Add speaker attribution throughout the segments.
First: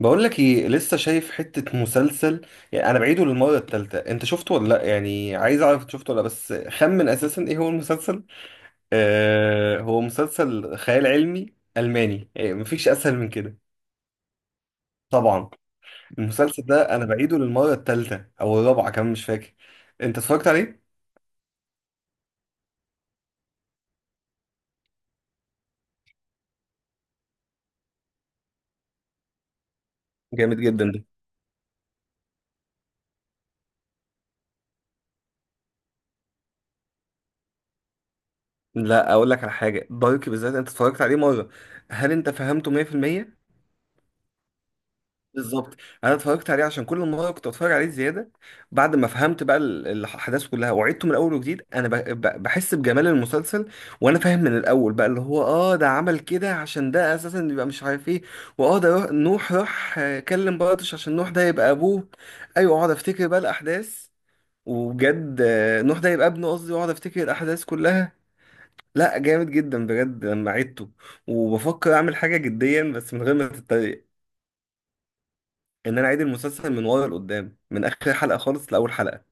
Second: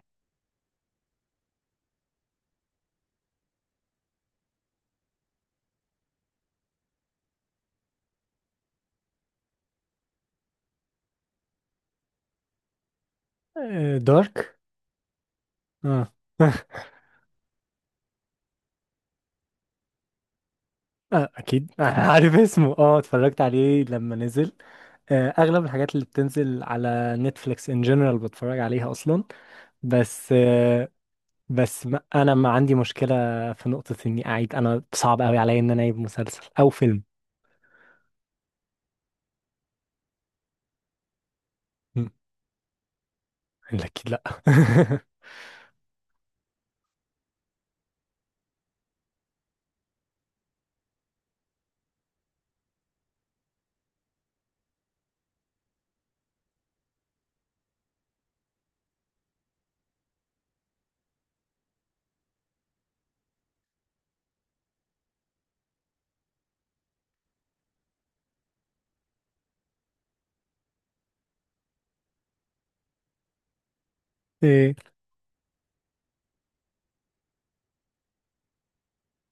Speaker 1: بقول لك ايه، لسه شايف حتة مسلسل. يعني انا بعيده للمرة التالتة. انت شفته ولا لا؟ يعني عايز اعرف انت شفته ولا لأ، بس خمن اساسا ايه هو المسلسل. آه، هو مسلسل خيال علمي الماني. يعني مفيش اسهل من كده.
Speaker 2: آه، دارك.
Speaker 1: طبعا.
Speaker 2: اه
Speaker 1: المسلسل ده انا بعيده للمرة التالتة او الرابعة، كمان مش فاكر. انت اتفرجت عليه؟
Speaker 2: آه، اكيد. آه، عارف اسمه، اتفرجت عليه لما نزل. آه، اغلب الحاجات اللي بتنزل على نتفليكس ان جنرال بتفرج عليها اصلا. بس
Speaker 1: جامد جدا
Speaker 2: آه،
Speaker 1: ده.
Speaker 2: بس ما عندي مشكله في نقطه اني اعيد. انا صعب قوي عليا ان انا اعيد مسلسل او فيلم.
Speaker 1: لا، اقول لك على حاجة، دارك بالذات انت اتفرجت عليه مرة.
Speaker 2: مم،
Speaker 1: هل انت فهمته 100%؟
Speaker 2: اكيد لا.
Speaker 1: بالظبط. انا اتفرجت عليه عشان كل مره كنت اتفرج عليه زياده. بعد ما فهمت بقى ال- الاحداث كلها، وعدته من الاول وجديد، انا بحس بجمال المسلسل. وانا فاهم من الاول بقى اللي هو ده عمل كده، عشان ده اساسا يبقى مش عارف ايه. واه ده نوح راح كلم بارتش عشان نوح ده يبقى ابوه. ايوه، اقعد افتكر بقى الاحداث. وبجد نوح ده يبقى ابنه قصدي، واقعد افتكر الاحداث كلها. لا، جامد جدا بجد لما عدته. وبفكر اعمل حاجه جديا، بس من غير ما تتريق،
Speaker 2: ايه،
Speaker 1: ان انا اعيد المسلسل من ورا لقدام، من اخر حلقه خالص لاول حلقه.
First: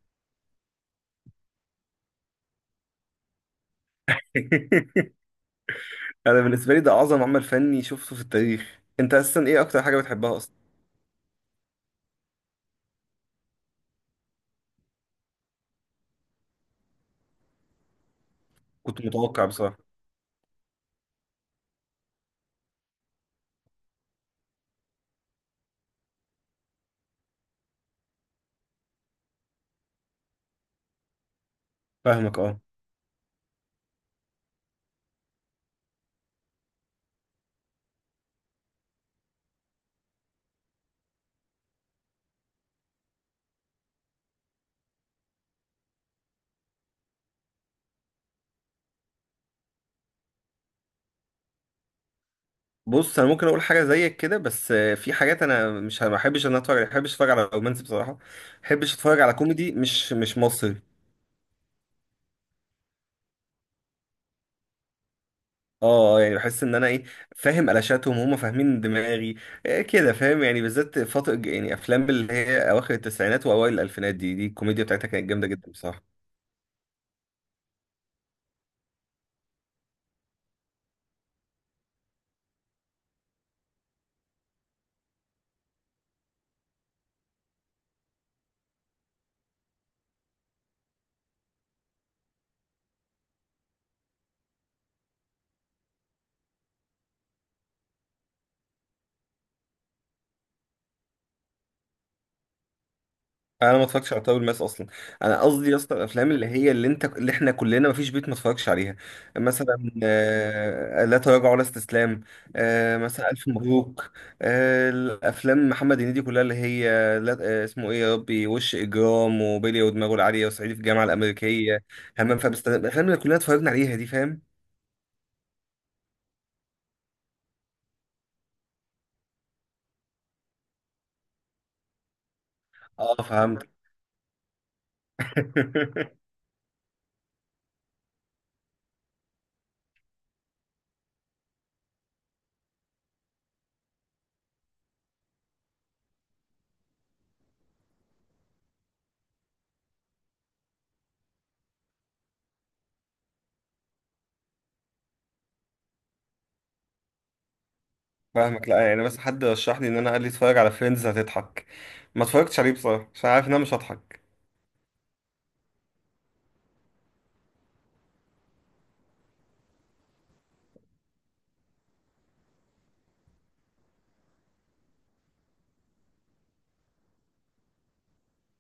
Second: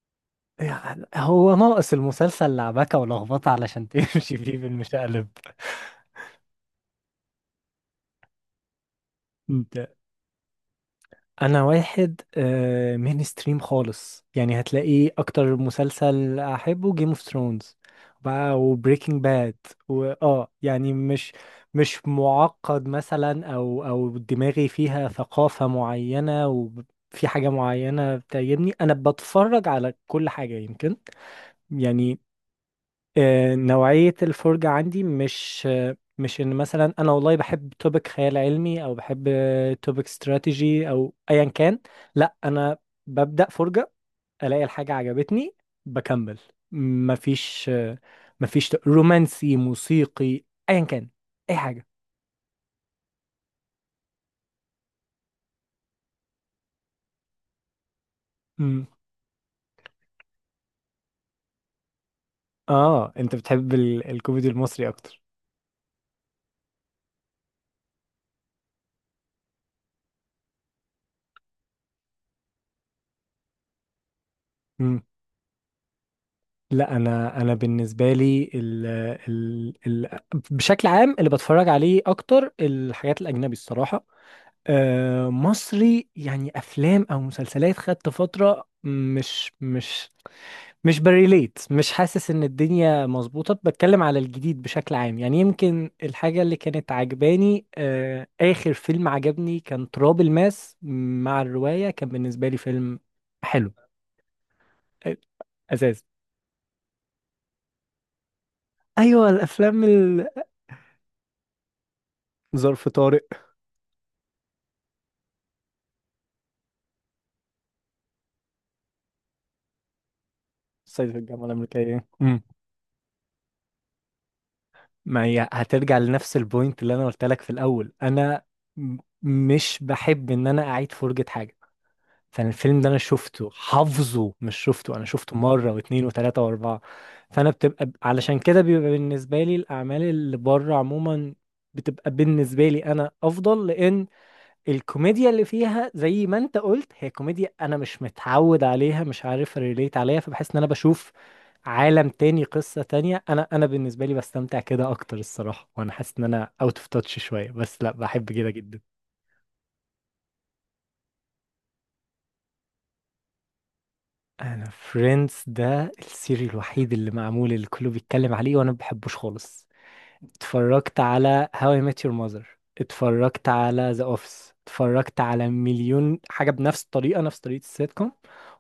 Speaker 2: يعني هو ناقص المسلسل لعبكه ولخبطه علشان تمشي فيه بالمشقلب.
Speaker 1: انا بالنسبه لي ده اعظم عمل فني شفته في التاريخ. انت اصلا ايه اكتر حاجه بتحبها اصلا؟
Speaker 2: انا واحد مين ستريم خالص، يعني هتلاقيه اكتر مسلسل احبه جيم اوف ثرونز بقى
Speaker 1: كنت
Speaker 2: وبريكنج
Speaker 1: متوقع
Speaker 2: باد.
Speaker 1: بصراحه.
Speaker 2: واه يعني مش معقد مثلا، او دماغي فيها ثقافة معينة وفي حاجة معينة بتعجبني. انا بتفرج على كل حاجة، يمكن يعني.
Speaker 1: فاهمك، اه.
Speaker 2: آه، نوعية الفرجة عندي مش ان مثلا انا والله بحب توبيك خيال علمي او بحب توبيك استراتيجي او ايا كان. لا انا ببدأ فرجة، الاقي الحاجة عجبتني بكمل. مفيش آه، مفيش رومانسي، موسيقي، ايا كان، اي حاجة.
Speaker 1: بص، انا ممكن اقول حاجه زيك كده، بس في حاجات انا مش ما بحبش ان أنا اتفرج عليها. ما بحبش اتفرج على رومانسي بصراحه. ما
Speaker 2: مم.
Speaker 1: بحبش اتفرج على كوميدي مش مصري.
Speaker 2: اه، انت بتحب الكوميدي المصري اكتر.
Speaker 1: اه، يعني بحس ان انا ايه، فاهم قلاشاتهم، هم فاهمين دماغي. كده فاهم، يعني بالذات فتره، يعني افلام اللي هي اواخر التسعينات واوائل الالفينات، دي الكوميديا
Speaker 2: مم.
Speaker 1: بتاعتها كانت جامده جدا بصراحه.
Speaker 2: لا، انا بالنسبه لي ال ال ال بشكل عام اللي بتفرج عليه اكتر الحاجات الاجنبي الصراحه. آه، مصري يعني افلام او مسلسلات، خدت فتره مش بريليت، مش حاسس ان الدنيا مظبوطه. بتكلم على الجديد بشكل عام، يعني يمكن الحاجه اللي كانت عجباني، آه، اخر فيلم عجبني كان تراب الماس مع الروايه، كان بالنسبه لي فيلم حلو.
Speaker 1: انا ما اتفرجتش على تاول ماس اصلا.
Speaker 2: آه،
Speaker 1: انا قصدي يا اسطى
Speaker 2: اساس.
Speaker 1: الافلام اللي هي اللي انت اللي احنا كلنا ما فيش بيت ما اتفرجش عليها.
Speaker 2: ايوه الافلام
Speaker 1: مثلا لا تراجع ولا استسلام.
Speaker 2: ظرف طارق،
Speaker 1: مثلا الف مبروك. الافلام محمد هنيدي كلها اللي هي، لا، اسمه ايه يا ربي، وش اجرام، وبيلي، ودماغه العاليه، وصعيدي في الجامعه
Speaker 2: صعيدي في الجامعه
Speaker 1: الامريكيه،
Speaker 2: الامريكيه.
Speaker 1: همام في امستردام. الافلام اللي كلنا اتفرجنا عليها دي، فاهم.
Speaker 2: ما هي هترجع لنفس البوينت اللي انا قلت لك في الاول. انا مش بحب ان انا اعيد فرجة حاجة، فانا الفيلم ده انا
Speaker 1: اه،
Speaker 2: شفته
Speaker 1: فهمت.
Speaker 2: حافظه، مش شفته، انا شفته مرة واتنين وتلاتة واربعة. فانا بتبقى علشان كده بيبقى بالنسبة لي الاعمال اللي بره عموما بتبقى بالنسبة لي انا افضل، لان الكوميديا اللي فيها زي ما انت قلت هي كوميديا انا مش متعود عليها، مش عارف ريليت عليها، فبحس ان انا بشوف عالم تاني، قصة تانية. انا بالنسبة لي بستمتع كده اكتر الصراحة، وانا حاسس ان انا اوت اوف تاتش شوية، بس لا بحب كده
Speaker 1: فاهمك،
Speaker 2: جدا.
Speaker 1: لا يعني، بس حد رشح لي، ان انا قال لي اتفرج على فريندز هتضحك. ما اتفرجتش عليه بصراحه عشان عارف ان انا مش هضحك.
Speaker 2: انا فريندز ده السيري الوحيد اللي معمول، اللي كله بيتكلم عليه وانا ما بحبوش خالص. اتفرجت على هاو اي ميت يور ماذر، اتفرجت على ذا اوفيس، اتفرجت على مليون حاجة بنفس الطريقة، نفس طريقة السيت كوم،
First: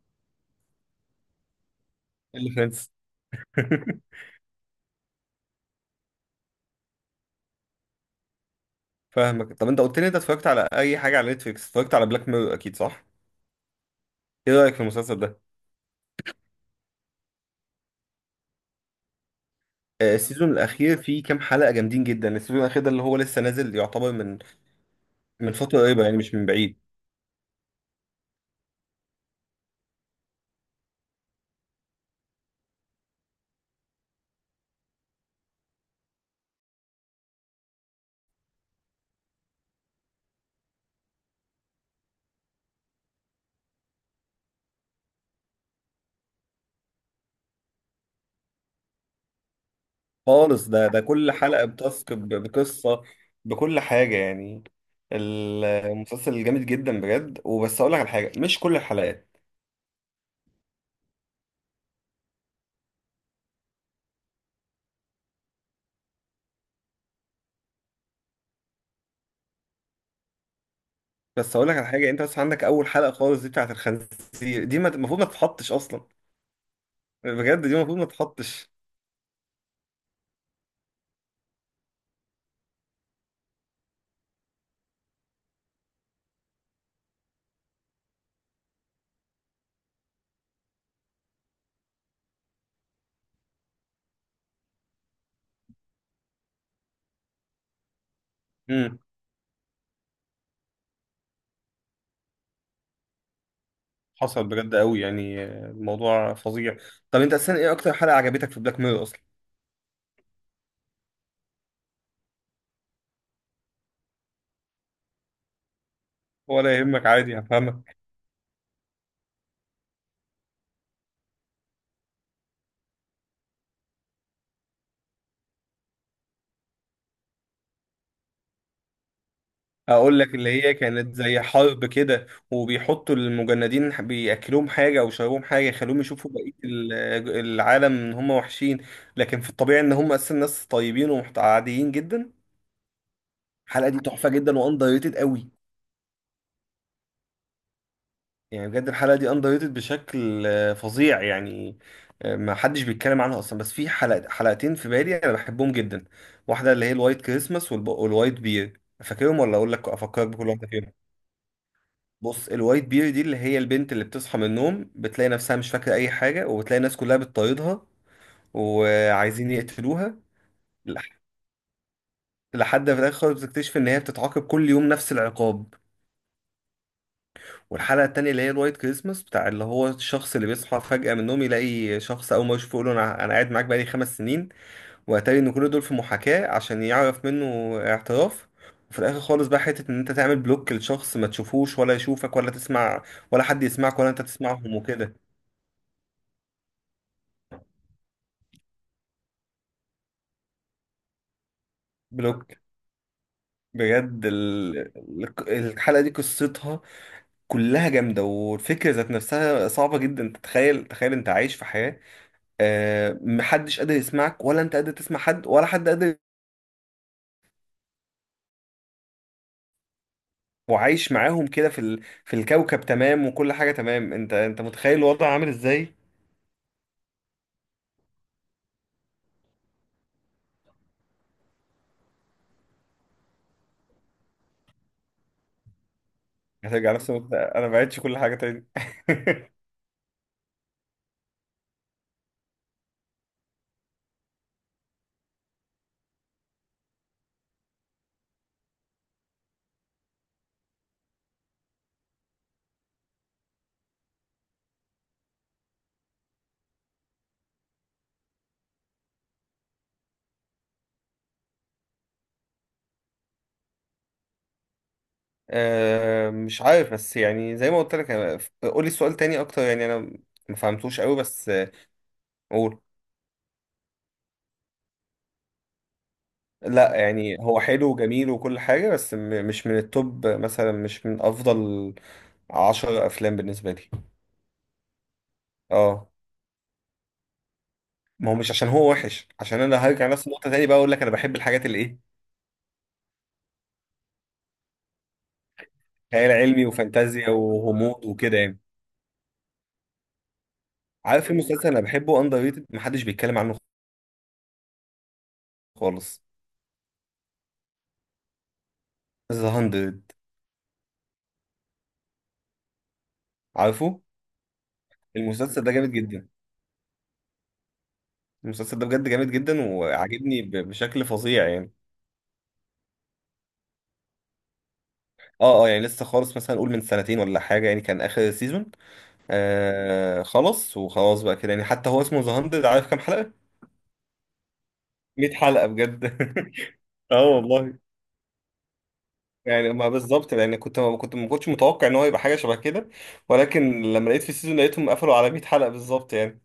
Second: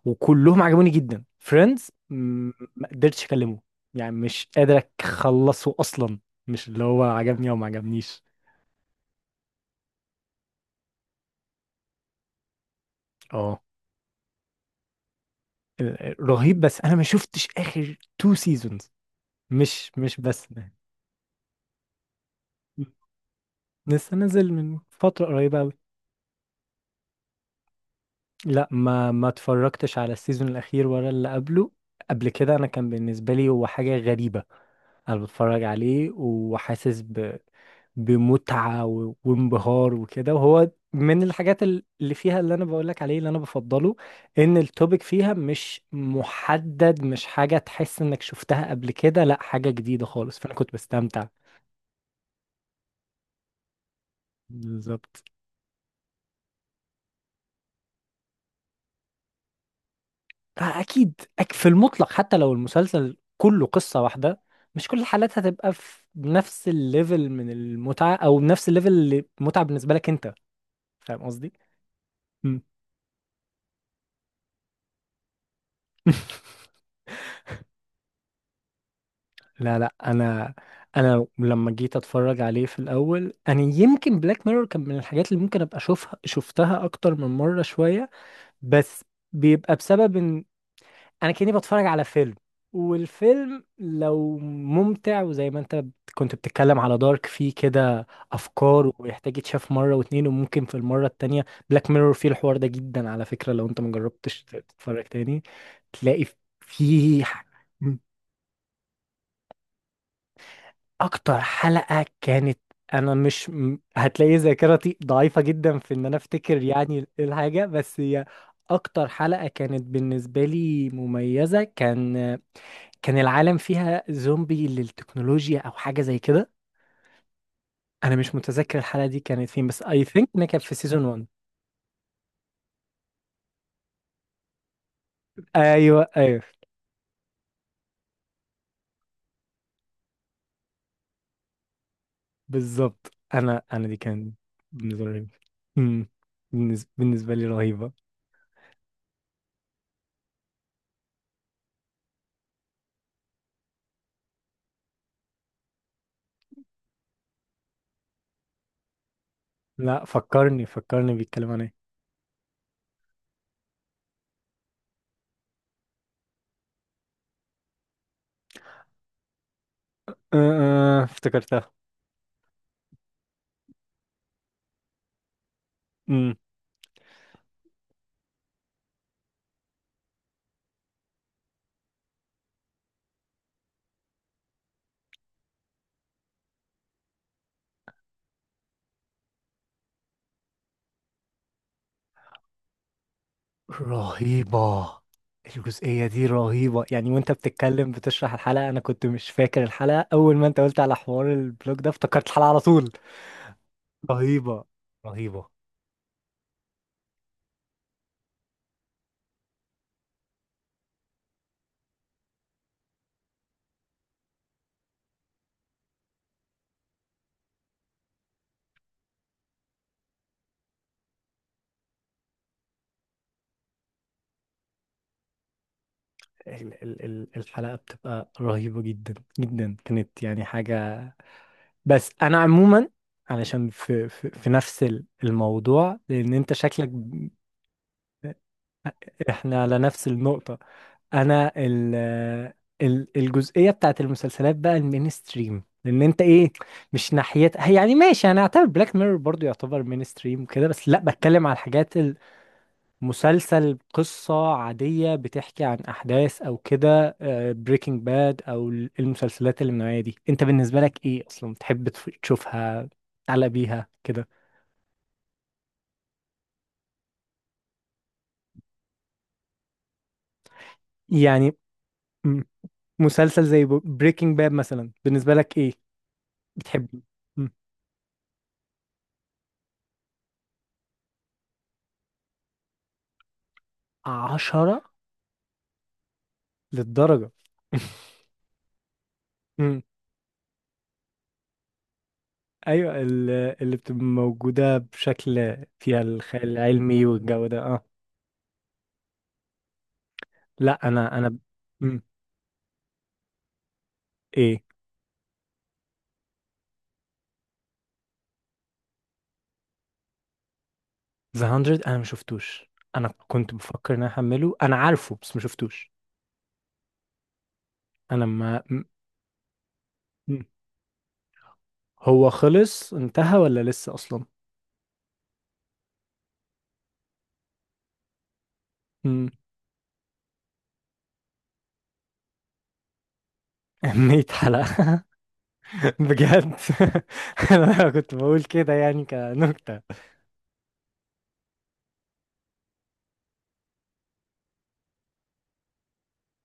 Speaker 2: وكلهم عجبوني جدا. فريندز
Speaker 1: اللي
Speaker 2: ما
Speaker 1: فريندز.
Speaker 2: قدرتش اكلمه، يعني مش قادر اخلصه اصلا. مش اللي هو عجبني او ما عجبنيش.
Speaker 1: فاهمك. طب انت قلت لي انت اتفرجت على اي حاجه على نتفليكس. اتفرجت على بلاك ميرور اكيد، صح؟
Speaker 2: اه.
Speaker 1: ايه رايك في المسلسل ده؟
Speaker 2: رهيب، بس انا ما شفتش اخر تو سيزونز. مش مش بس
Speaker 1: السيزون
Speaker 2: ده.
Speaker 1: الاخير فيه كام حلقه جامدين جدا. السيزون الاخير ده اللي هو لسه نازل، يعتبر
Speaker 2: لسه
Speaker 1: من
Speaker 2: نزل من فترة
Speaker 1: من
Speaker 2: قريبة أوي.
Speaker 1: فتره قريبه، يعني مش من بعيد
Speaker 2: لا، ما ما اتفرجتش على السيزون الأخير ولا اللي قبله. قبل كده أنا كان بالنسبة لي هو حاجة غريبة، انا بتفرج عليه وحاسس ب... بمتعة و... وانبهار وكده. وهو من الحاجات اللي فيها اللي انا بقولك عليه، اللي انا بفضله ان التوبيك فيها مش محدد، مش حاجة تحس انك شفتها قبل كده، لا حاجة جديدة خالص، فانا
Speaker 1: خالص.
Speaker 2: كنت
Speaker 1: ده
Speaker 2: بستمتع.
Speaker 1: كل حلقه بتاسك بقصه، بكل حاجه يعني.
Speaker 2: بالظبط.
Speaker 1: المسلسل جامد جدا بجد. وبس اقول لك على حاجه، مش كل الحلقات.
Speaker 2: آه، اكيد. في المطلق، حتى لو المسلسل كله قصة واحدة، مش كل الحالات هتبقى في نفس الليفل من المتعة، او نفس الليفل اللي متعة بالنسبة لك انت. فاهم قصدي؟
Speaker 1: بس اقول لك على حاجه، انت بس
Speaker 2: مم.
Speaker 1: عندك اول حلقه خالص دي بتاعت الخنزير دي المفروض ما تتحطش اصلا. بجد دي المفروض ما تتحطش.
Speaker 2: لا انا انا لما جيت اتفرج عليه في الاول، انا يمكن بلاك ميرور كان من الحاجات اللي ممكن ابقى اشوفها، شفتها اكتر من مره شويه. بس بيبقى بسبب ان انا كاني بتفرج على فيلم. والفيلم لو ممتع، وزي ما انت كنت بتتكلم على دارك، فيه كده افكار ويحتاج يتشاف مره واتنين، وممكن في المره التانية بلاك ميرور فيه الحوار ده جدا. على فكره، لو انت مجربتش
Speaker 1: حصل بجد قوي
Speaker 2: تتفرج تاني،
Speaker 1: يعني،
Speaker 2: تلاقي
Speaker 1: الموضوع فظيع. طب
Speaker 2: فيه.
Speaker 1: انت اساسا ايه اكتر حلقة عجبتك في بلاك ميرور اصلا؟
Speaker 2: اكتر حلقة كانت، انا مش م- هتلاقي ذاكرتي ضعيفة جدا في ان انا افتكر
Speaker 1: ولا
Speaker 2: يعني
Speaker 1: يهمك،
Speaker 2: إيه
Speaker 1: عادي
Speaker 2: الحاجة،
Speaker 1: هفهمك.
Speaker 2: بس هي اكتر حلقة كانت بالنسبة لي مميزة، كان كان العالم فيها زومبي للتكنولوجيا او حاجة زي كده. انا مش متذكر الحلقة دي كانت فين، بس اي
Speaker 1: هقول
Speaker 2: ثينك
Speaker 1: لك،
Speaker 2: انها كانت
Speaker 1: اللي
Speaker 2: في
Speaker 1: هي
Speaker 2: سيزون
Speaker 1: كانت
Speaker 2: 1.
Speaker 1: زي حرب كده، وبيحطوا المجندين بياكلوهم حاجة او يشربوهم حاجة، يخلوهم
Speaker 2: ايوه
Speaker 1: يشوفوا
Speaker 2: ايوه،
Speaker 1: بقية العالم ان هم وحشين، لكن في الطبيعي ان هم اساسا ناس طيبين وعاديين جدا.
Speaker 2: بالظبط، انا
Speaker 1: الحلقة
Speaker 2: دي
Speaker 1: دي تحفة
Speaker 2: كان
Speaker 1: جدا واندر
Speaker 2: بالنسبة
Speaker 1: ريتد
Speaker 2: لي.
Speaker 1: قوي.
Speaker 2: مم. بالنسبة لي رهيبة.
Speaker 1: يعني بجد الحلقة دي اندر ريتد بشكل فظيع يعني. ما حدش بيتكلم عنها اصلا. بس في حلقة حلقتين في بالي انا بحبهم جدا. واحدة اللي هي الوايت كريسماس والوايت بير، فاكرهم ولا اقول لك
Speaker 2: لا،
Speaker 1: افكرك بكل
Speaker 2: فكرني
Speaker 1: واحدة فيهم؟
Speaker 2: فكرني، بيتكلم عن ايه.
Speaker 1: بص، الوايت بير دي اللي هي البنت اللي بتصحى من النوم بتلاقي نفسها مش فاكرة اي حاجة، وبتلاقي الناس كلها بتطاردها وعايزين يقتلوها،
Speaker 2: أه، أه،
Speaker 1: لح-
Speaker 2: افتكرتها.
Speaker 1: لحد في الاخر خالص بتكتشف ان هي بتتعاقب كل يوم نفس العقاب. والحلقة التانية اللي هي الوايت كريسماس بتاع اللي هو الشخص اللي بيصحى فجأة من النوم، يلاقي شخص أول ما يشوفه يقول له أنا قاعد معاك بقالي خمس سنين. وأتاري إن كل دول في محاكاة عشان يعرف منه اعتراف. وفي الآخر خالص بقى حتة إن أنت تعمل بلوك لشخص، ما تشوفوش ولا يشوفك، ولا تسمع ولا حد يسمعك، ولا أنت تسمعهم
Speaker 2: رهيبة.
Speaker 1: وكده.
Speaker 2: الجزئية دي رهيبة، يعني وانت بتتكلم بتشرح الحلقة انا كنت مش فاكر الحلقة، اول ما انت قلت على حوار البلوج ده افتكرت
Speaker 1: بلوك.
Speaker 2: الحلقة على طول.
Speaker 1: بجد
Speaker 2: رهيبة رهيبة.
Speaker 1: الحلقة دي قصتها كلها جامدة. والفكرة ذات نفسها صعبة جدا تتخيل. تخيل أنت عايش في حياة محدش قادر يسمعك ولا انت قادر تسمع حد ولا حد قادر. وعايش معاهم كده في الكوكب تمام، وكل حاجه تمام. انت متخيل الوضع عامل ازاي؟
Speaker 2: ال ال ال الحلقة بتبقى رهيبة جدا جدا، كانت يعني حاجة. بس انا عموما علشان في نفس الموضوع، لان انت شكلك
Speaker 1: هترجع نفس الوضع. انا ما بعتش كل حاجه تاني.
Speaker 2: احنا على نفس النقطة. انا ال الجزئية بتاعت المسلسلات بقى المينستريم، لان انت ايه، مش ناحيتها هي. يعني ماشي انا اعتبر بلاك ميرور برضو يعتبر مينستريم كده، بس لا بتكلم على الحاجات، المسلسل قصة عادية بتحكي عن احداث او كده. بريكنج باد او المسلسلات اللي من النوعية دي انت بالنسبة لك ايه اصلا، تحب تشوفها، تعلق بيها كده
Speaker 1: أه، مش عارف، بس يعني زي ما قلت لك. قولي السؤال تاني اكتر. يعني انا ما فهمتوش قوي، بس
Speaker 2: يعني. م-
Speaker 1: قول.
Speaker 2: مسلسل زي بريكنج باد مثلا بالنسبة لك ايه،
Speaker 1: لا،
Speaker 2: بتحبه
Speaker 1: يعني هو حلو وجميل وكل حاجه، بس مش من التوب مثلا، مش من افضل عشر افلام بالنسبه لي.
Speaker 2: عشرة
Speaker 1: اه.
Speaker 2: للدرجة؟
Speaker 1: ما هو مش عشان هو وحش، عشان انا
Speaker 2: مم.
Speaker 1: هرجع نفس النقطه تاني بقى، اقول لك انا بحب الحاجات اللي ايه،
Speaker 2: أيوة. اللي بتبقى موجودة بشكل، فيها
Speaker 1: خيال
Speaker 2: الخيال
Speaker 1: علمي
Speaker 2: العلمي
Speaker 1: وفانتازيا
Speaker 2: والجو ده، اه.
Speaker 1: وغموض وكده يعني.
Speaker 2: لا أنا
Speaker 1: عارف في
Speaker 2: أنا.
Speaker 1: مسلسل انا
Speaker 2: مم.
Speaker 1: بحبه اندر ريتد، محدش بيتكلم عنه
Speaker 2: إيه،
Speaker 1: خالص، ذا 100.
Speaker 2: ذا هاندرد؟ أنا ما شفتوش، أنا كنت بفكر
Speaker 1: عارفه.
Speaker 2: إن أنا أحمله، أنا عارفه بس ما
Speaker 1: المسلسل ده جامد
Speaker 2: شفتوش.
Speaker 1: جدا.
Speaker 2: أنا ما
Speaker 1: المسلسل
Speaker 2: مم.
Speaker 1: ده بجد جامد جدا وعاجبني
Speaker 2: مم.
Speaker 1: بشكل فظيع يعني.
Speaker 2: هو خلص انتهى ولا لسه أصلا؟
Speaker 1: اه، اه، يعني لسه خالص، مثلا قول من سنتين ولا حاجه يعني كان اخر سيزون.
Speaker 2: مم.
Speaker 1: آه، خلص وخلاص بقى كده، يعني حتى هو اسمه ذا 100، عارف كام حلقه؟
Speaker 2: 100 حلقة؟
Speaker 1: 100 حلقه بجد.
Speaker 2: بجد؟
Speaker 1: اه والله.
Speaker 2: أنا كنت بقول كده يعني
Speaker 1: يعني
Speaker 2: كنكتة.
Speaker 1: ما بالظبط يعني، كنت ما كنت ما كنتش متوقع ان هو يبقى حاجه شبه كده، ولكن لما لقيت في السيزون لقيتهم قفلوا على 100 حلقه بالظبط يعني.